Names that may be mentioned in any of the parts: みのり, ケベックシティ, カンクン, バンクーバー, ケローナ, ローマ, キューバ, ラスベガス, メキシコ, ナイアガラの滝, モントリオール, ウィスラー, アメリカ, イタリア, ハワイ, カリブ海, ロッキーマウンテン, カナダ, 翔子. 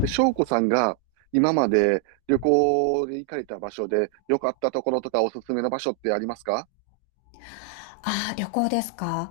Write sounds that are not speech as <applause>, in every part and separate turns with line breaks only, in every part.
で、翔子さんが今まで旅行で行かれた場所で良かったところとかおすすめの場所ってありますか？
ああ、旅行ですか。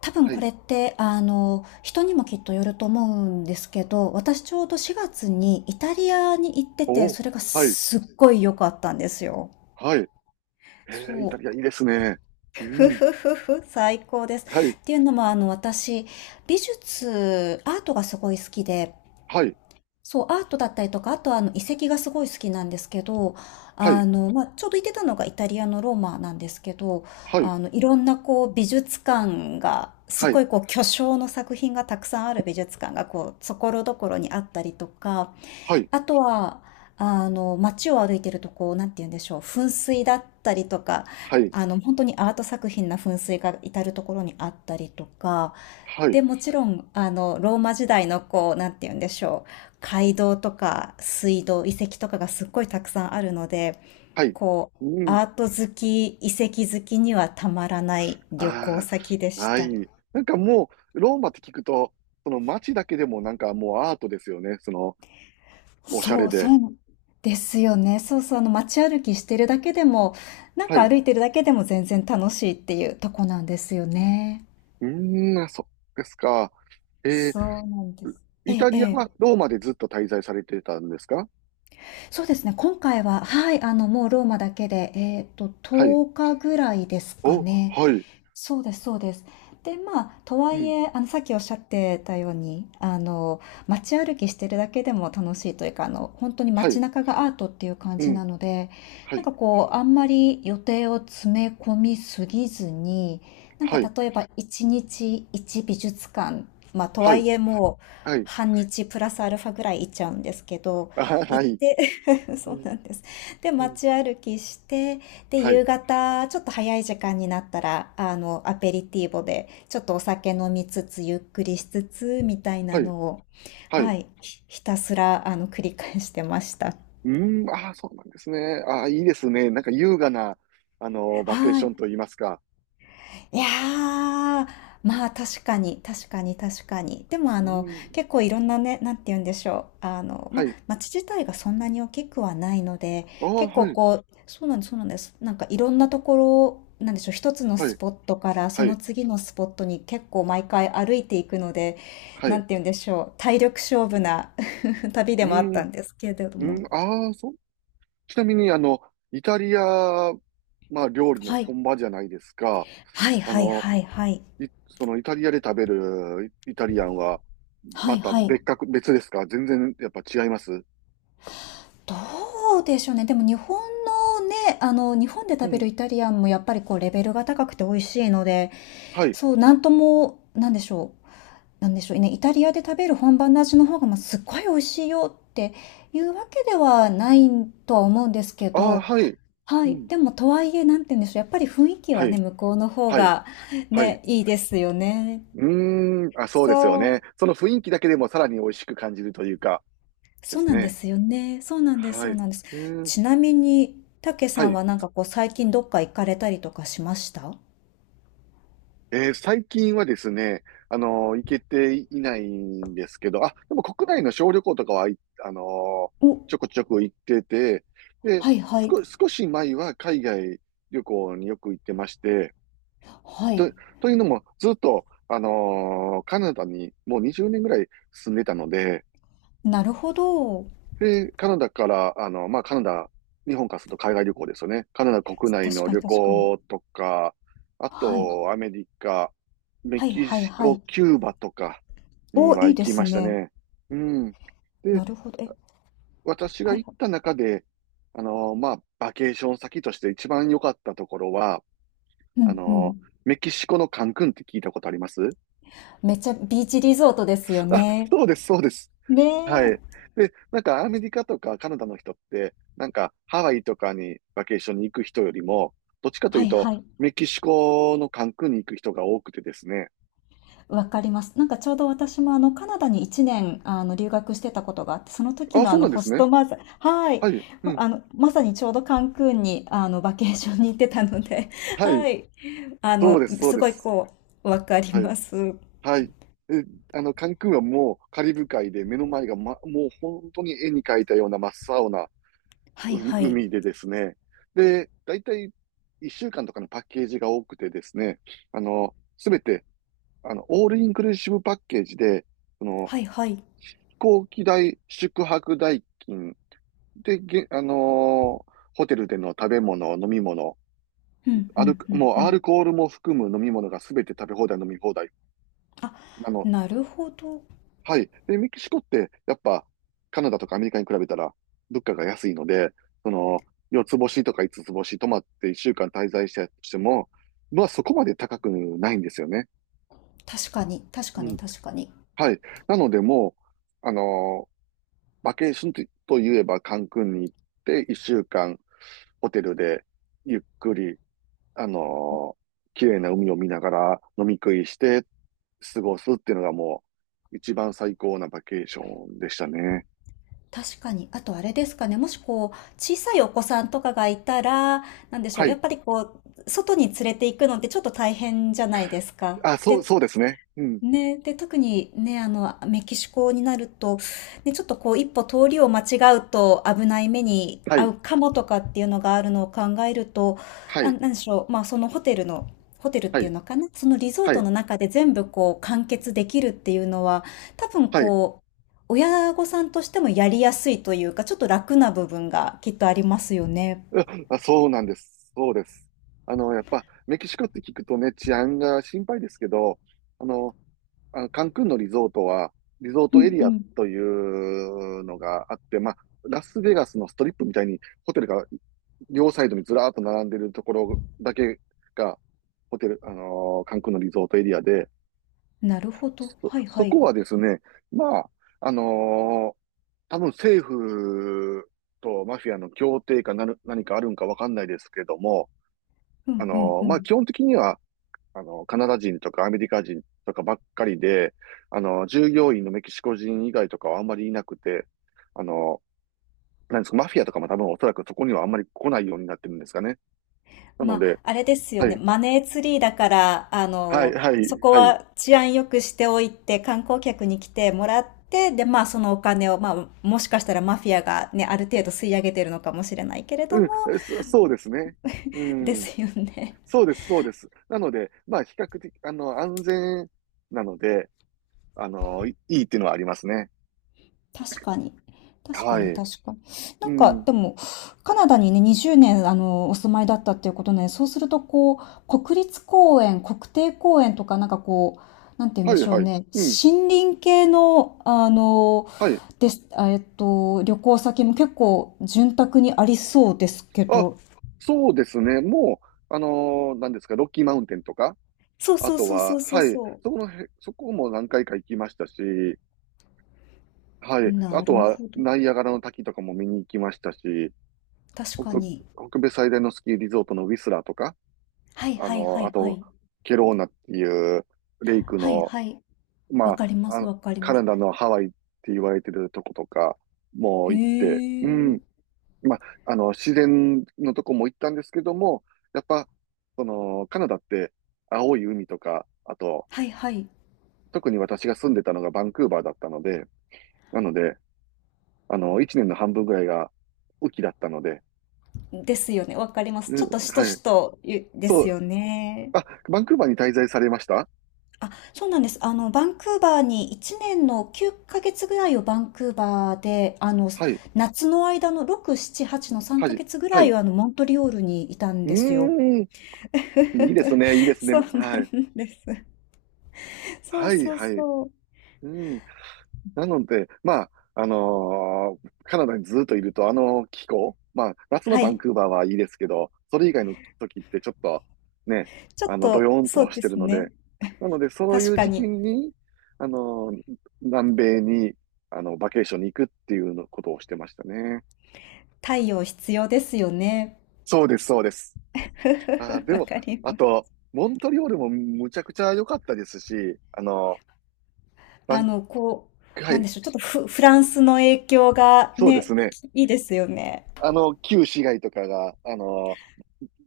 多分
は
こ
い。
れって、人にもきっとよると思うんですけど、私ちょうど4月にイタリアに行ってて、
おお、
それが
はい、
すっごい良かったんですよ。
はい。えイタ
そ
リアい
う。
いですね。う
ふ
ん。
ふふふ、最高です。
はい、
っていうのも、私、美術、アートがすごい好きで、
はい、
そう、アートだったりとか、あとはあの遺跡がすごい好きなんですけど、
はい、
ちょうど行ってたのがイタリアのローマなんですけど、
はい、
いろんなこう美術館が、す
は
ご
い、
いこう巨匠の作品がたくさんある美術館がこう、所々にあったりとか、
はい、
あとは、街を歩いてるとこう、なんて言うんでしょう、噴水だったりとか、
はい、
本当にアート作品な噴水が至るところにあったりとか、
はい、
で、もちろん、ローマ時代のこう、なんて言うんでしょう。街道とか水道、遺跡とかがすっごいたくさんあるので、
はい。
こう、
うん。
アート好き、遺跡好きにはたまらない旅行
あ
先で
あ、
し
は
た。
い。なんかもう、ローマって聞くと、その街だけでもなんかもうアートですよね。その、おしゃ
そ
れ
う、そ
で。
うですよね。そうそう、街歩きしてるだけでも、なん
はい。
か
う
歩いてるだけでも全然楽しいっていうとこなんですよね。
ーん、あそうですか。え
そう
ー
なんです。え
イ
え、
タ
え
リアは
え。
ローマでずっと滞在されてたんですか？
そうですね、今回は、はい、もうローマだけで、
はい。
10日ぐらいですか
お、
ね。
はい。
そうですそうです。で、まあ、とは
う
い
ん。
え、さっきおっしゃってたように、街歩きしてるだけでも楽しいというか、本当に
は
街
い。
中がアートっていう感
う
じ
ん。
なので、
は
なん
い。
かこう、あんまり予定を詰め込みすぎずに、なんか
はい。
例えば1日1美術館、まあ、と
は
は
い。
いえもう、
はい。
半日プラスアルファぐらい行っちゃうんですけど、
あ、は
行っ
い。
て <laughs>
う
そうな
ん。
んです。で、
うん。
街歩きして、で、
はい。
夕方、ちょっと早い時間になったら、アペリティーボで、ちょっとお酒飲みつつ、ゆっくりしつつ、みたいな
はい。
のを、
は
は
い。
い、ひたすら、繰り返してました。
うーん。ああ、そうなんですね。ああ、いいですね。なんか優雅な、あの、バケー
は
ショ
い。
ンといいますか。
いやー、まあ確かに、確かに。でもあ
う
の、
ーん。
結構いろんなね、なんて言うんでしょう。ま
は
あ
い。
街自体がそんなに大きくはないので、
ああ、
結
は
構
い。
こう、そうなんです。なんかいろんなところ、なんでしょう、一つの
は
ス
い。
ポットからそ
は
の
い。
次のスポットに結構毎回歩いていくので、
はい。
なん
う
て言うんでしょう、体力勝負な <laughs> 旅でもあっ
ん。
た
う
んですけれど
ー
も。
ん。ああ、そう。ちなみに、あの、イタリア、まあ、料理の
はい。
本場じゃないですか。
はい
あ
はい
の、
はいはい。
いそのイタリアで食べるイイタリアンは、
は
ま
い
た
はい。
別格、別ですか？全然やっぱ違います？
どうでしょうね。でも日本のね、日本で
う
食べる
ん。
イタリアンもやっぱりこうレベルが高くて美味しいので、
はい。
そう、なんとも、なんでしょう。なんでしょうね。イタリアで食べる本場の味の方が、まあ、すっごい美味しいよっていうわけではないとは思うんですけ
ああ、
ど、
はい。
は
う
い。
ん。
でも、とはいえ、なんて言うんでしょう。やっぱり雰囲気
は
は
い。
ね、向こうの方
はい。
が
はい。
ね、いいですよね。
うーん。あ、そうですよ
そう。
ね。その雰囲気だけでもさらに美味しく感じるというか、で
そう
す
なんで
ね。
すよね。そうなんです、
は
そ
い。
う
う
なんです。
ーん。
ちなみに、たけ
は
さん
い。
はなんかこう最近どっか行かれたりとかしました？
最近はですね、あのー行けていないんですけど、あ、でも国内の小旅行とかは、いあのー
お、
ちょこちょこ行ってて、で、
はいはい。
少、少し前は海外旅行によく行ってまして、
は
と、
い。
というのも、ずっと、あのーカナダにもう20年ぐらい住んでたので、
なるほど。
で、カナダから、あの、まあ、カナダ、日本からすると海外旅行ですよね。カナダ国内
確
の
かに
旅
確かに。
行とか、あ
はい。
と、アメリカ、メ
はい
キ
はい
シ
は
コ、
い。
キューバとかに
お、
は
いい
行
で
き
す
ました
ね。
ね。うん。で、
なるほど。え、
私が
はい
行っ
は
た
い。
中で、あの、まあ、バケーション先として一番良かったところは、
う
あ
んう
の、
ん。
メキシコのカンクンって聞いたことあります？
めっちゃビーチリゾートですよ
あ、
ね。
そうです、そうです。
ね
はい。
え。
で、なんかアメリカとかカナダの人って、なんかハワイとかにバケーションに行く人よりも、どっちかと
は
いう
い
と、
はい。
メキシコのカンクンに行く人が多くてですね。
わかります。なんかちょうど私もあのカナダに1年あの留学してたことがあって、その時
あ、
のあ
そう
の
なんで
ホ
す
ス
ね。
トマザー、はい。
はい。うん。
まさにちょうどカンクンにあのバケーションに行ってたので、<laughs>
は
は
い。
い。あ
そう
の、
です、そう
す
で
ごい
す。
こう、わかり
はい。
ます。
はい。え、あの、カンクンはもうカリブ海で目の前が、ま、もう本当に絵に描いたような真っ青な
は
う
いはい。
海でですね。で、だいたい1週間とかのパッケージが多くてですね、あの、すべてあの、オールインクルーシブパッケージで、その、
はいはい。
飛行機代、宿泊代金で、げ、あのーホテルでの食べ物、飲み物、
うん
ア
う
ル、
んうん
もう
う
ア
ん。
ルコールも含む飲み物がすべて食べ放題、飲み放題。
あ、
あの、
なるほど。
はい。で、メキシコって、やっぱ、カナダとかアメリカに比べたら、物価が安いので、その、四つ星とか五つつ星泊まって一週間滞在したとしても、まあそこまで高くないんですよね。
確かに、確か
う
に
ん。
確かに。
はい。なのでもう、あのバケーションとと言えばカンクンに行って一週間ホテルでゆっくり、あのー綺麗な海を見ながら飲み食いして過ごすっていうのがもう一番最高なバケーションでしたね。
確かに。あとあれですかね、もしこう、小さいお子さんとかがいたら、なんでしょ
は
う、や
い。
っぱりこう、外に連れて行くのってちょっと大変じゃないですか。
あ、そう、そ
で、
うですね。うん。
ね、で、特にね、メキシコになると、ね、ちょっとこう、一歩通りを間違うと危ない目に
は
遭
い。
うかもとかっていうのがあるのを考えると、
は
あ、
い。
なんでしょう、まあ、そのホテルの、ホテルっ
は
ていう
い。
のかな、そのリゾー
は
ト
い。
の中で全部こう、完結できるっていうのは、多分
はい。
こう、親御さんとしてもやりやすいというか、ちょっと楽な部分がきっとありますよね。
あ、あそうなんです。そうです。あの、やっぱ、メキシコって聞くとね、治安が心配ですけど、あの、あの、カンクンのリゾートは、リゾー
う
トエ
ん
リ
う
ア
ん。
というのがあって、まあ、ラスベガスのストリップみたいにホテルが両サイドにずらーっと並んでるところだけが、ホテル、あのーカンクンのリゾートエリアで、
なるほど。
そ、
はいは
そ
い。
こはですね、まあ、あのー多分政府とマフィアの協定かなる、何かあるんかわかんないですけども、
う
あ
んうん
の
う
ーまあ
ん。
基本的にはあの、カナダ人とかアメリカ人とかばっかりで、あの、従業員のメキシコ人以外とかはあんまりいなくて、あの、なんですか、マフィアとかも多分おそらくそこにはあんまり来ないようになってるんですかね。な
ま
の
あ、
で、
あれですよ
は
ね。
い、
マネーツリーだから、
はい、はい、
そこ
はい。
は治安良くしておいて、観光客に来てもらって、で、まあ、そのお金を、まあ、もしかしたらマフィアがね、ある程度吸い上げてるのかもしれないけれど
う
も、
ん、そ、そうですね。う
で
ん。
すよね。
そうです、そうです。なので、まあ、比較的、あの、安全なので、あの、いいいっていうのはありますね。
確かに。確か
は
に、
い。
確かに。な
う
んか、
ん。
でも、カナダにね、20年、お住まいだったっていうことね、そうすると、こう、国立公園、国定公園とか、なんかこう、なんて言うん
は
で
い、
しょう
はい。
ね、
うん。
森林系の、あの、
はい。
です、あえっと、旅行先も結構、潤沢にありそうですけ
あ、
ど。
そうですね。もう、あのー、何ですか、ロッキーマウンテンとか、
そう
あ
そう
と
そうそう
は、
そう
はい、
そ
そこのへ、そこも何回か行きましたし、は
う。
い、あ
な
と
る
は、
ほど。
ナイアガラの滝とかも見に行きましたし、
確か
北、
に。
北米最大のスキーリゾートのウィスラーとか、
はい
あ
はい
の
は
ー、あ
いは
と、
い。
ケローナっていうレイク
はい
の、
はい。
ま
わ
あ、
かりま
あ
す、
の、
わかり
カ
ま
ナ
す。
ダのハワイって言われてるとことかも
へ
行って、う
え。
ん、まあ、あの、自然のとこも行ったんですけども、やっぱ、その、カナダって青い海とか、あと、
はいはい。
特に私が住んでたのがバンクーバーだったので、なので、あの、一年の半分ぐらいが雨季だったので、
ですよね。わかります。
う
ちょ
ん、
っとしと
は
し
い。
とゆで
そ
す
う、
よね。
あ、バンクーバーに滞在されました？
あ、そうなんです。バンクーバーに1年の9ヶ月ぐらいをバンクーバーで、
はい、
夏の間の6、7、8の3
はい、
ヶ月ぐ
は
ら
い。
い
う
はあの、モントリオールにいたん
ー
ですよ。
ん、
<laughs>
いいですね、いいですね。
そうな
はい、
んです。そう
はい、
そう
はい。
そう。
うん。なので、まあ、あのーカナダにずっといると、あの気候、まあ、夏の
は
バン
い。
クーバーはいいですけど、それ以外の時ってちょっと、ね、
ちょ
あ
っ
の、ドヨ
と、
ーン
そ
と
う
し
で
てる
す
ので、
ね。
なので、そうい
確
う
か
時期
に、
に、あのー南米に、あの、バケーションに行くっていうのことをしてましたね。
太陽必要ですよね。
そうです、そうです。あー、
<laughs>
で
わ
も、
かり
あ
ます。
と、モントリオールもむちゃくちゃ良かったですし、あの、バ
あ
ン、
の、こ
は
なんで
い、
しょう、ちょっとフランスの影響が
そうです
ね、
ね。
いいですよね。
あの、旧市街とかが、あの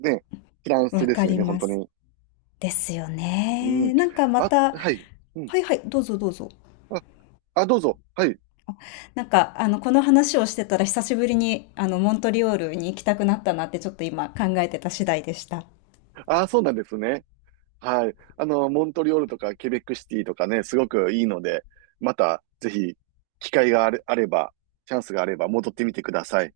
ね、フランス
わ
です
か
よ
り
ね、本
ま
当
す。
に。
ですよ
う
ね。
ん。
なんかま
あ、
た、
はい。うん。
はいはい、どうぞどうぞ。
あ、あ、どうぞ。はい。
なんか、この話をしてたら久しぶりに、モントリオールに行きたくなったなってちょっと今考えてた次第でした。
あ、そうなんですね。はい。あの、モントリオールとかケベックシティとかね、すごくいいので、また、ぜひ、機会があれ、あれば、チャンスがあれば、戻ってみてください。